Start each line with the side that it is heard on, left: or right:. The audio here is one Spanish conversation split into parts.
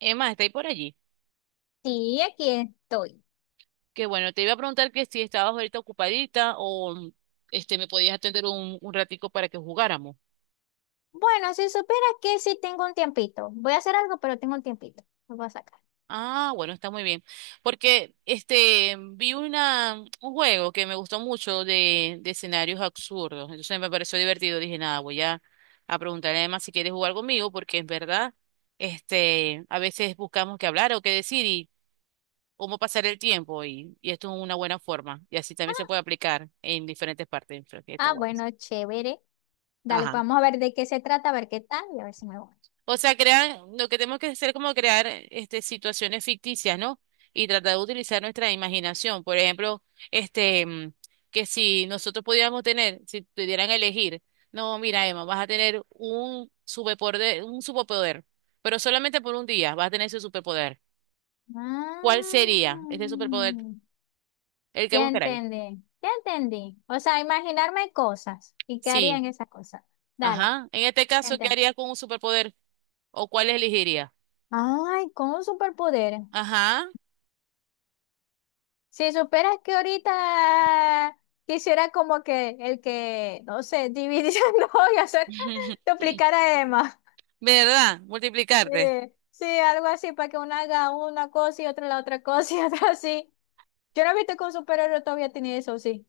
right: Emma, está ahí por allí.
left: Sí, aquí estoy.
right: Que bueno, te iba a preguntar que si estabas ahorita ocupadita o me podías atender un ratico para que jugáramos.
left: Bueno, si supieras que sí tengo un tiempito. Voy a hacer algo, pero tengo un tiempito. Lo voy a sacar.
right: Ah, bueno, está muy bien. Porque vi una un juego que me gustó mucho de escenarios absurdos. Entonces me pareció divertido. Dije, nada, a preguntarle a Emma si quiere jugar conmigo, porque en verdad, a veces buscamos qué hablar o qué decir y cómo pasar el tiempo. Y esto es una buena forma. Y así también se
left: Ah,
right: puede aplicar en diferentes partes. Pero que está guay.
left: bueno, chévere. Dale, pues
right: Ajá.
left: vamos a ver de qué se trata, a ver qué tal y a ver si me voy.
right: O sea, crean, lo que tenemos que hacer es como crear situaciones ficticias, ¿no? Y tratar de utilizar nuestra imaginación. Por ejemplo, este, mm, que si nosotros pudiéramos tener, si pudieran elegir, no, mira, Emma, vas a tener un superpoder, pero solamente por un día vas a tener ese superpoder. ¿Cuál sería este
left: Ah,
right: superpoder? El que buscaráis.
left: ya entendí. O sea, imaginarme cosas y qué
right: Sí,
left: harían esas cosas. Dale,
right: ajá. En este
left: ya
right: caso, ¿qué
left: entendí.
right: harías con un superpoder? ¿O cuál elegiría?
left: Ay, con un superpoder.
right: Ajá.
left: Si superas que ahorita quisiera como que el que, no sé, dividiendo y hacer, duplicara más.
right: ¿Verdad?
left: Sí,
right: Multiplicarte.
left: sí, algo así, para que uno haga una cosa y otra la otra cosa y otra así. Yo no he visto que un superhéroe todavía tiene eso, sí.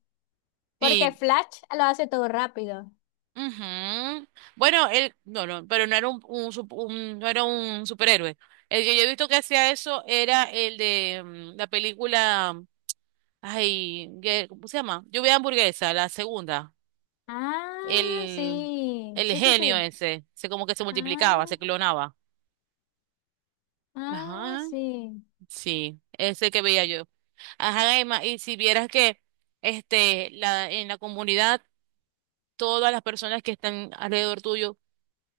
left: Porque
right: Sí,
left: Flash lo hace todo rápido.
right: ujú. Bueno, él, no, no, pero no era no era un superhéroe. El que yo he visto que hacía eso era el de la película, ay, ¿cómo se llama? Lluvia de hamburguesa, la segunda.
left: Ah,
right: El,
left: sí,
right: el
left: sí, sí,
right: genio
left: sí.
right: ese, se como que se multiplicaba,
left: Ah,
right: se clonaba. Ajá,
left: sí.
right: sí, ese que veía yo. Ajá, Emma, y si vieras que en la comunidad, todas las personas que están alrededor tuyo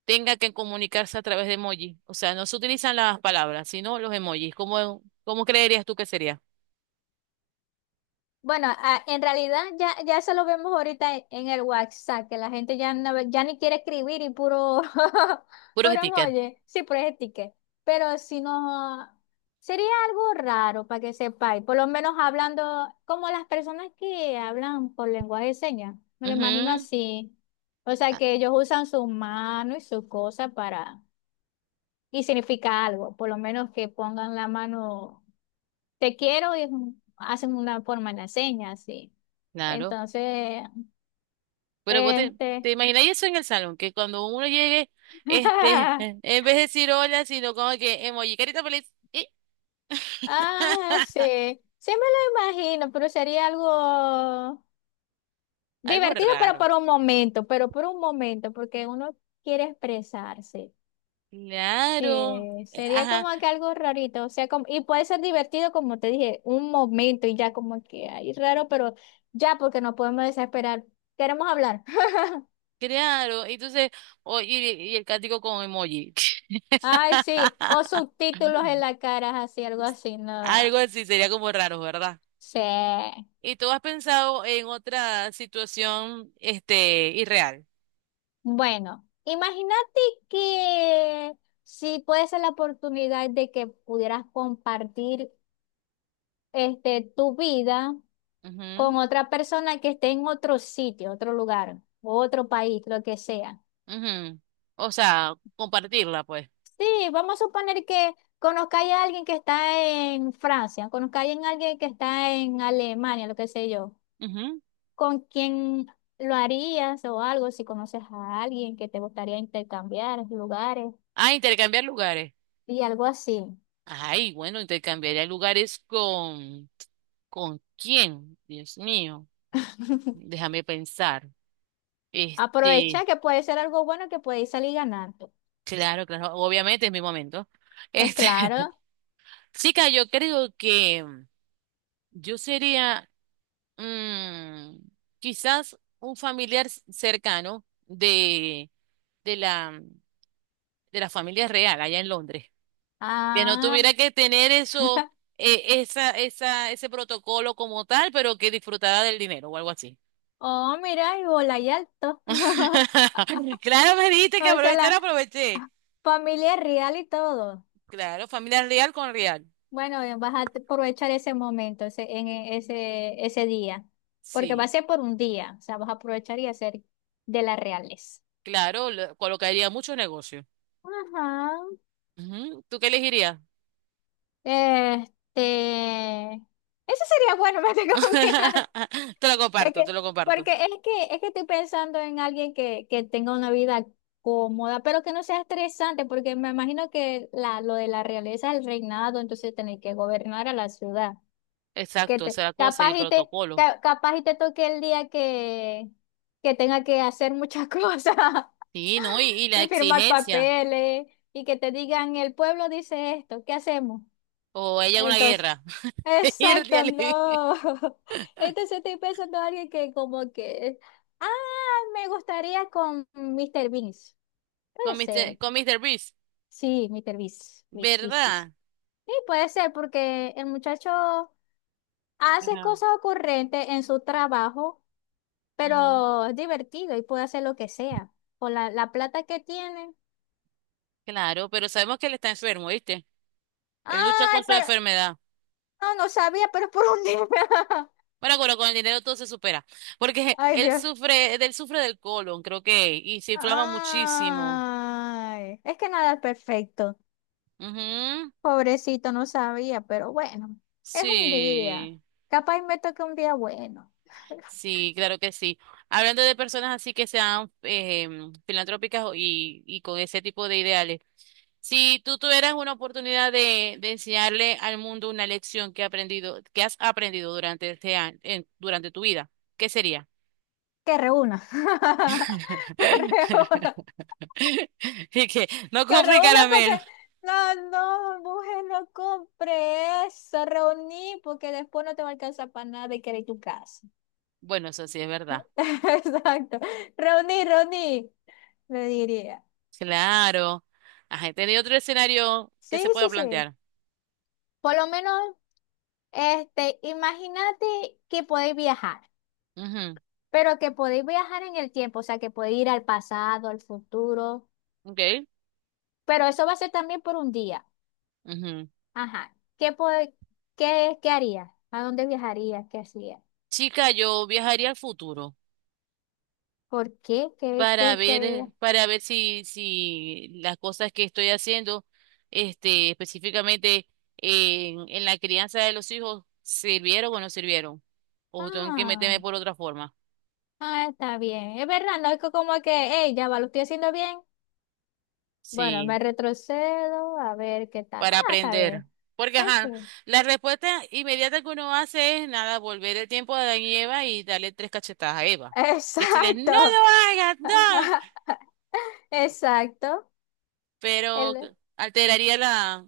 right: tenga que comunicarse a través de emoji. O sea, no se utilizan las palabras, sino los emojis. ¿Cómo creerías tú que sería?
left: Bueno, en realidad ya eso lo vemos ahorita en el WhatsApp, que la gente ya, no, ya ni quiere escribir y puro,
right: Puros
left: puro
right: stickers.
left: emoji, sí, puro sticker. Pero si no, sería algo raro para que sepáis, por lo menos hablando como las personas que hablan por lenguaje de señas, me lo imagino
right: Ujú,
left: así. O sea,
right: ah,
left: que ellos usan su mano y su cosa para, y significa algo, por lo menos que pongan la mano te quiero y es hacen una forma en la seña, así.
right: claro.
left: Entonces,
right: Pero vos te, te
left: este,
right: imagináis eso en el salón, que cuando uno llegue, en vez de decir hola, sino como que emoji, carita feliz. Y
left: ah, sí, sí me lo imagino, pero sería algo
right: algo
left: divertido, pero
right: raro.
left: por un momento, pero por un momento, porque uno quiere expresarse.
right: Claro.
left: Sí, sería
right: Ajá,
left: como que algo rarito, o sea, como, y puede ser divertido, como te dije, un momento y ya como que ahí raro, pero ya porque no podemos desesperar. Queremos hablar.
right: claro. Entonces, oye, y el cántico con emoji.
left: Ay, sí, o subtítulos en la cara, así, algo así,
right: Algo
left: no.
right: así sería como raro, ¿verdad?
left: Sí.
right: ¿Y tú has pensado en otra situación, irreal?
left: Bueno, imagínate que si puede ser la oportunidad de que pudieras compartir tu vida con
right: Ujú,
left: otra persona que esté en otro sitio, otro lugar, otro país, lo que sea.
right: ujú. O sea, compartirla, pues.
left: Sí, vamos a suponer que conozcáis a alguien que está en Francia, conozcáis a alguien que está en Alemania, lo que sé yo.
right: Ujú.
left: ¿Con quién lo harías o algo? Si conoces a alguien que te gustaría intercambiar lugares
right: Ah, intercambiar lugares.
left: y algo así.
right: Ay, bueno, intercambiaría lugares con... ¿Con quién? Dios mío, déjame pensar. Este,
left: Aprovecha que puede ser algo bueno que puede salir ganando.
right: claro, claro, obviamente es mi momento.
left: Es
right: Este,
left: claro.
right: chica, yo creo que yo sería mm, quizás un familiar cercano de la, de la familia real allá en Londres, que no
left: Ah,
right: tuviera que tener eso, ese protocolo como tal, pero que disfrutara del dinero o algo así.
left: oh, mira, y bola y alto.
right: Claro, me dijiste que
left: O sea,
right: aprovechar,
left: la
right: aproveché.
left: familia es real y todo.
right: Claro, familia real con real.
left: Bueno, vas a aprovechar ese momento, ese, ese, ese día, porque va a
right: Sí,
left: ser por un día, o sea, vas a aprovechar y hacer de las reales.
right: claro, colocaría mucho negocio.
left: Ajá.
right: Ujú. ¿Tú qué elegirías?
left: Este, eso sería bueno, me tengo que
right: Te lo
left: es
right: comparto,
left: que,
right: te lo comparto.
left: porque es que estoy pensando en alguien que tenga una vida cómoda, pero que no sea estresante, porque me imagino que la, lo de la realeza es el reinado, entonces tener que gobernar a la ciudad. Que
right: Exacto,
left: te,
right: esa es la cosa y el
left: capaz y te,
right: protocolo.
left: capaz y te toque el día que tenga que hacer muchas cosas
right: Sí, ¿no? Y la
left: y firmar
right: exigencia.
left: papeles y que te digan, el pueblo dice esto, ¿qué hacemos?
right: O ella una
left: Entonces,
right: guerra. Irte,
left: exacto,
right: Ale.
left: no. Entonces estoy pensando en alguien que como que, ah, me gustaría con Mr. Beast. Puede
right: Con
left: ser.
right: Mister, con Mister Beast,
left: Sí, Mr. Beast.
right: ¿verdad?
left: Sí, puede ser porque el muchacho hace
right: Ajá,
left: cosas ocurrentes en su trabajo,
right: ujú.
left: pero es divertido y puede hacer lo que sea. Con la plata que tiene.
right: Claro, pero sabemos que él está enfermo, ¿viste? Él lucha
left: Ay,
right: con su
left: pero
right: enfermedad.
left: no, no sabía, pero es por un día.
right: Bueno, bueno, con el dinero todo se supera. Porque
left: Ay, dios.
right: él sufre del colon, creo que, y se inflama muchísimo.
left: Ay, es que nada es perfecto.
right: Ujú.
left: Pobrecito, no sabía, pero bueno, es un día.
right: Sí,
left: Capaz me toca un día bueno.
right: sí, claro que sí. Hablando de personas así que sean filantrópicas y con ese tipo de ideales. Si tú tuvieras una oportunidad de enseñarle al mundo una lección que has aprendido durante este año, durante tu vida, ¿qué sería?
left: Que reúna. Que reúna.
right: Y que no
left: Que
right: compre
left: reúna
right: caramelo.
left: porque. No, no, mujer, no compre eso. Reuní porque después no te va a alcanzar para nada y querer tu casa.
right: Bueno, eso sí es verdad.
left: Exacto. Reuní, le diría.
right: Claro. Ajá, ¿tenía otro escenario que
left: Sí,
right: se pueda
left: sí, sí.
right: plantear?
left: Por lo menos. Imagínate que podéis viajar,
right: Ujú,
left: pero que podéis viajar en el tiempo, o sea, que podéis ir al pasado, al futuro,
right: ok,
left: pero eso va a ser también por un día.
right: ujú.
left: Ajá. Qué, ¿qué harías? ¿A dónde viajarías? ¿Qué hacías?
right: Chica, yo viajaría al futuro.
left: ¿Por qué? ¿Qué,
right: Para
left: qué,
right: ver,
left: qué?
right: para ver si las cosas que estoy haciendo, específicamente en la crianza de los hijos, sirvieron o no sirvieron. O tengo que
left: Ah,
right: meterme por otra forma.
left: está bien. Es verdad, no es como que, hey, ya va, lo estoy haciendo bien. Bueno, me
right: Sí,
left: retrocedo a ver qué tal.
right: para
left: Ah, está
right: aprender.
left: bien.
right: Porque, ajá,
left: Eso.
right: la respuesta inmediata que uno hace es nada, volver el tiempo a Adán y Eva y darle tres cachetadas a Eva. Decirles, no lo
left: Exacto.
right: hagas, no.
left: Exacto.
right: Pero
left: Él
right: alteraría la,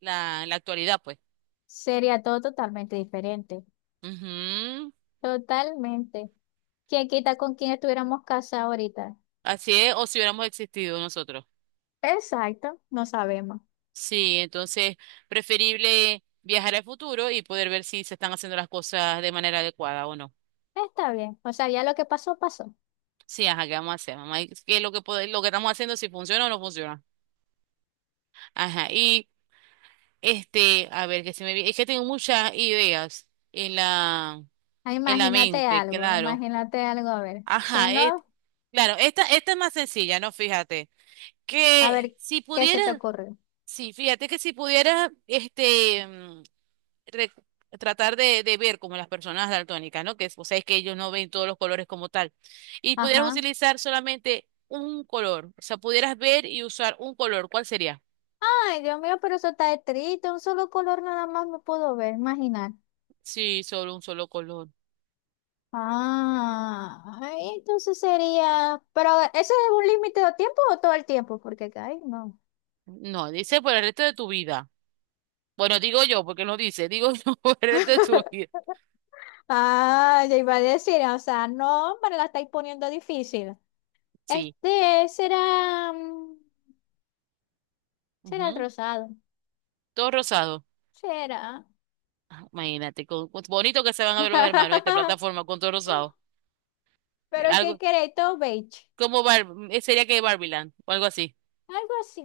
right: la, la actualidad, pues.
left: sería todo totalmente diferente.
right: Ujú.
left: Totalmente. ¿Quién quita con quién estuviéramos casados ahorita?
right: Así es, o si hubiéramos existido nosotros.
left: Exacto, no sabemos.
right: Sí, entonces preferible viajar al futuro y poder ver si se están haciendo las cosas de manera adecuada o no.
left: Está bien. O sea, ya lo que pasó, pasó.
right: Sí, ajá, ¿qué vamos a hacer, mamá? ¿Y ¿qué es lo que lo que estamos haciendo, si funciona o no funciona? Ajá, y a ver, que se me es que tengo muchas ideas
left: Ah,
right: en la
left: imagínate
right: mente,
left: algo,
right: claro.
left: imagínate algo, a ver. Si
right: Ajá,
left: no,
right: claro, esta es más sencilla, ¿no? Fíjate,
left: a
right: que
left: ver,
right: si
left: ¿qué se te
right: pudiera,
left: ocurre?
right: sí, fíjate que si pudiera, re- tratar de ver como las personas daltónicas, ¿no? Que, es que ellos no ven todos los colores como tal. Y pudieras
left: Ajá.
right: utilizar solamente un color, o sea, pudieras ver y usar un color, ¿cuál sería?
left: Ay, Dios mío, pero eso está triste. Un solo color nada más me puedo ver, imaginar.
right: Sí, solo un solo color.
left: Entonces sería. Pero, ¿eso es un límite de tiempo o todo el tiempo? Porque, ay, no.
right: No, dice por el resto de tu vida. Bueno, digo yo, porque no dice, digo yo por el resto de tu vida.
left: Ah, ya iba a decir, o sea, no, me la estáis poniendo difícil.
right: Sí,
left: Este será, mm, será el
right: ujú.
left: rosado,
right: Todo rosado.
left: será.
right: Ah, imagínate, bonito que se van a ver los hermanos esta plataforma con todo rosado.
left: Pero ¿qué
right: Algo
left: queréis? Todo beige,
right: como sería que Barbieland o algo así.
left: algo así.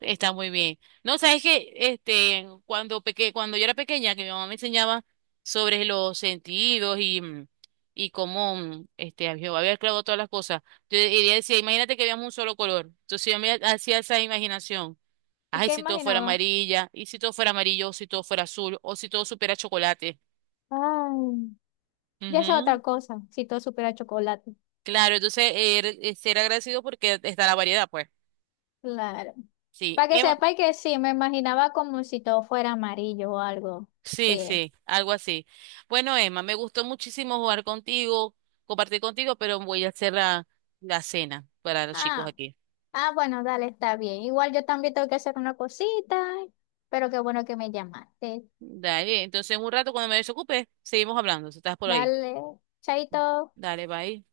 right: Está muy bien. No, sabes que cuando cuando yo era pequeña, que mi mamá me enseñaba sobre los sentidos y, y cómo a Jehová había creado todas las cosas. Yo, y ella decía, imagínate que veamos un solo color. Entonces yo me hacía esa imaginación.
left: ¿Y
right: Ay,
left: qué
right: si todo fuera
left: imaginaba?
right: amarilla, y si todo fuera amarillo, o si todo fuera azul, o si todo supiera chocolate.
left: Ay, ya es
right: Ujú.
left: otra cosa, si todo supiera chocolate.
right: Claro, entonces era ser agradecido porque está la variedad, pues.
left: Claro.
right: Sí.
left: Para que sepáis que sí, me imaginaba como si todo fuera amarillo o algo.
right: Sí,
left: Sí.
right: sí, algo así. Bueno, Emma, me gustó muchísimo jugar contigo, compartir contigo, pero voy a hacer la cena para los chicos
left: Ah.
right: aquí.
left: Ah, bueno, dale, está bien. Igual yo también tengo que hacer una cosita, pero qué bueno que me llamaste.
right: Dale, entonces en un rato cuando me desocupe, seguimos hablando, si estás por ahí.
left: Dale, chaito.
right: Dale, bye.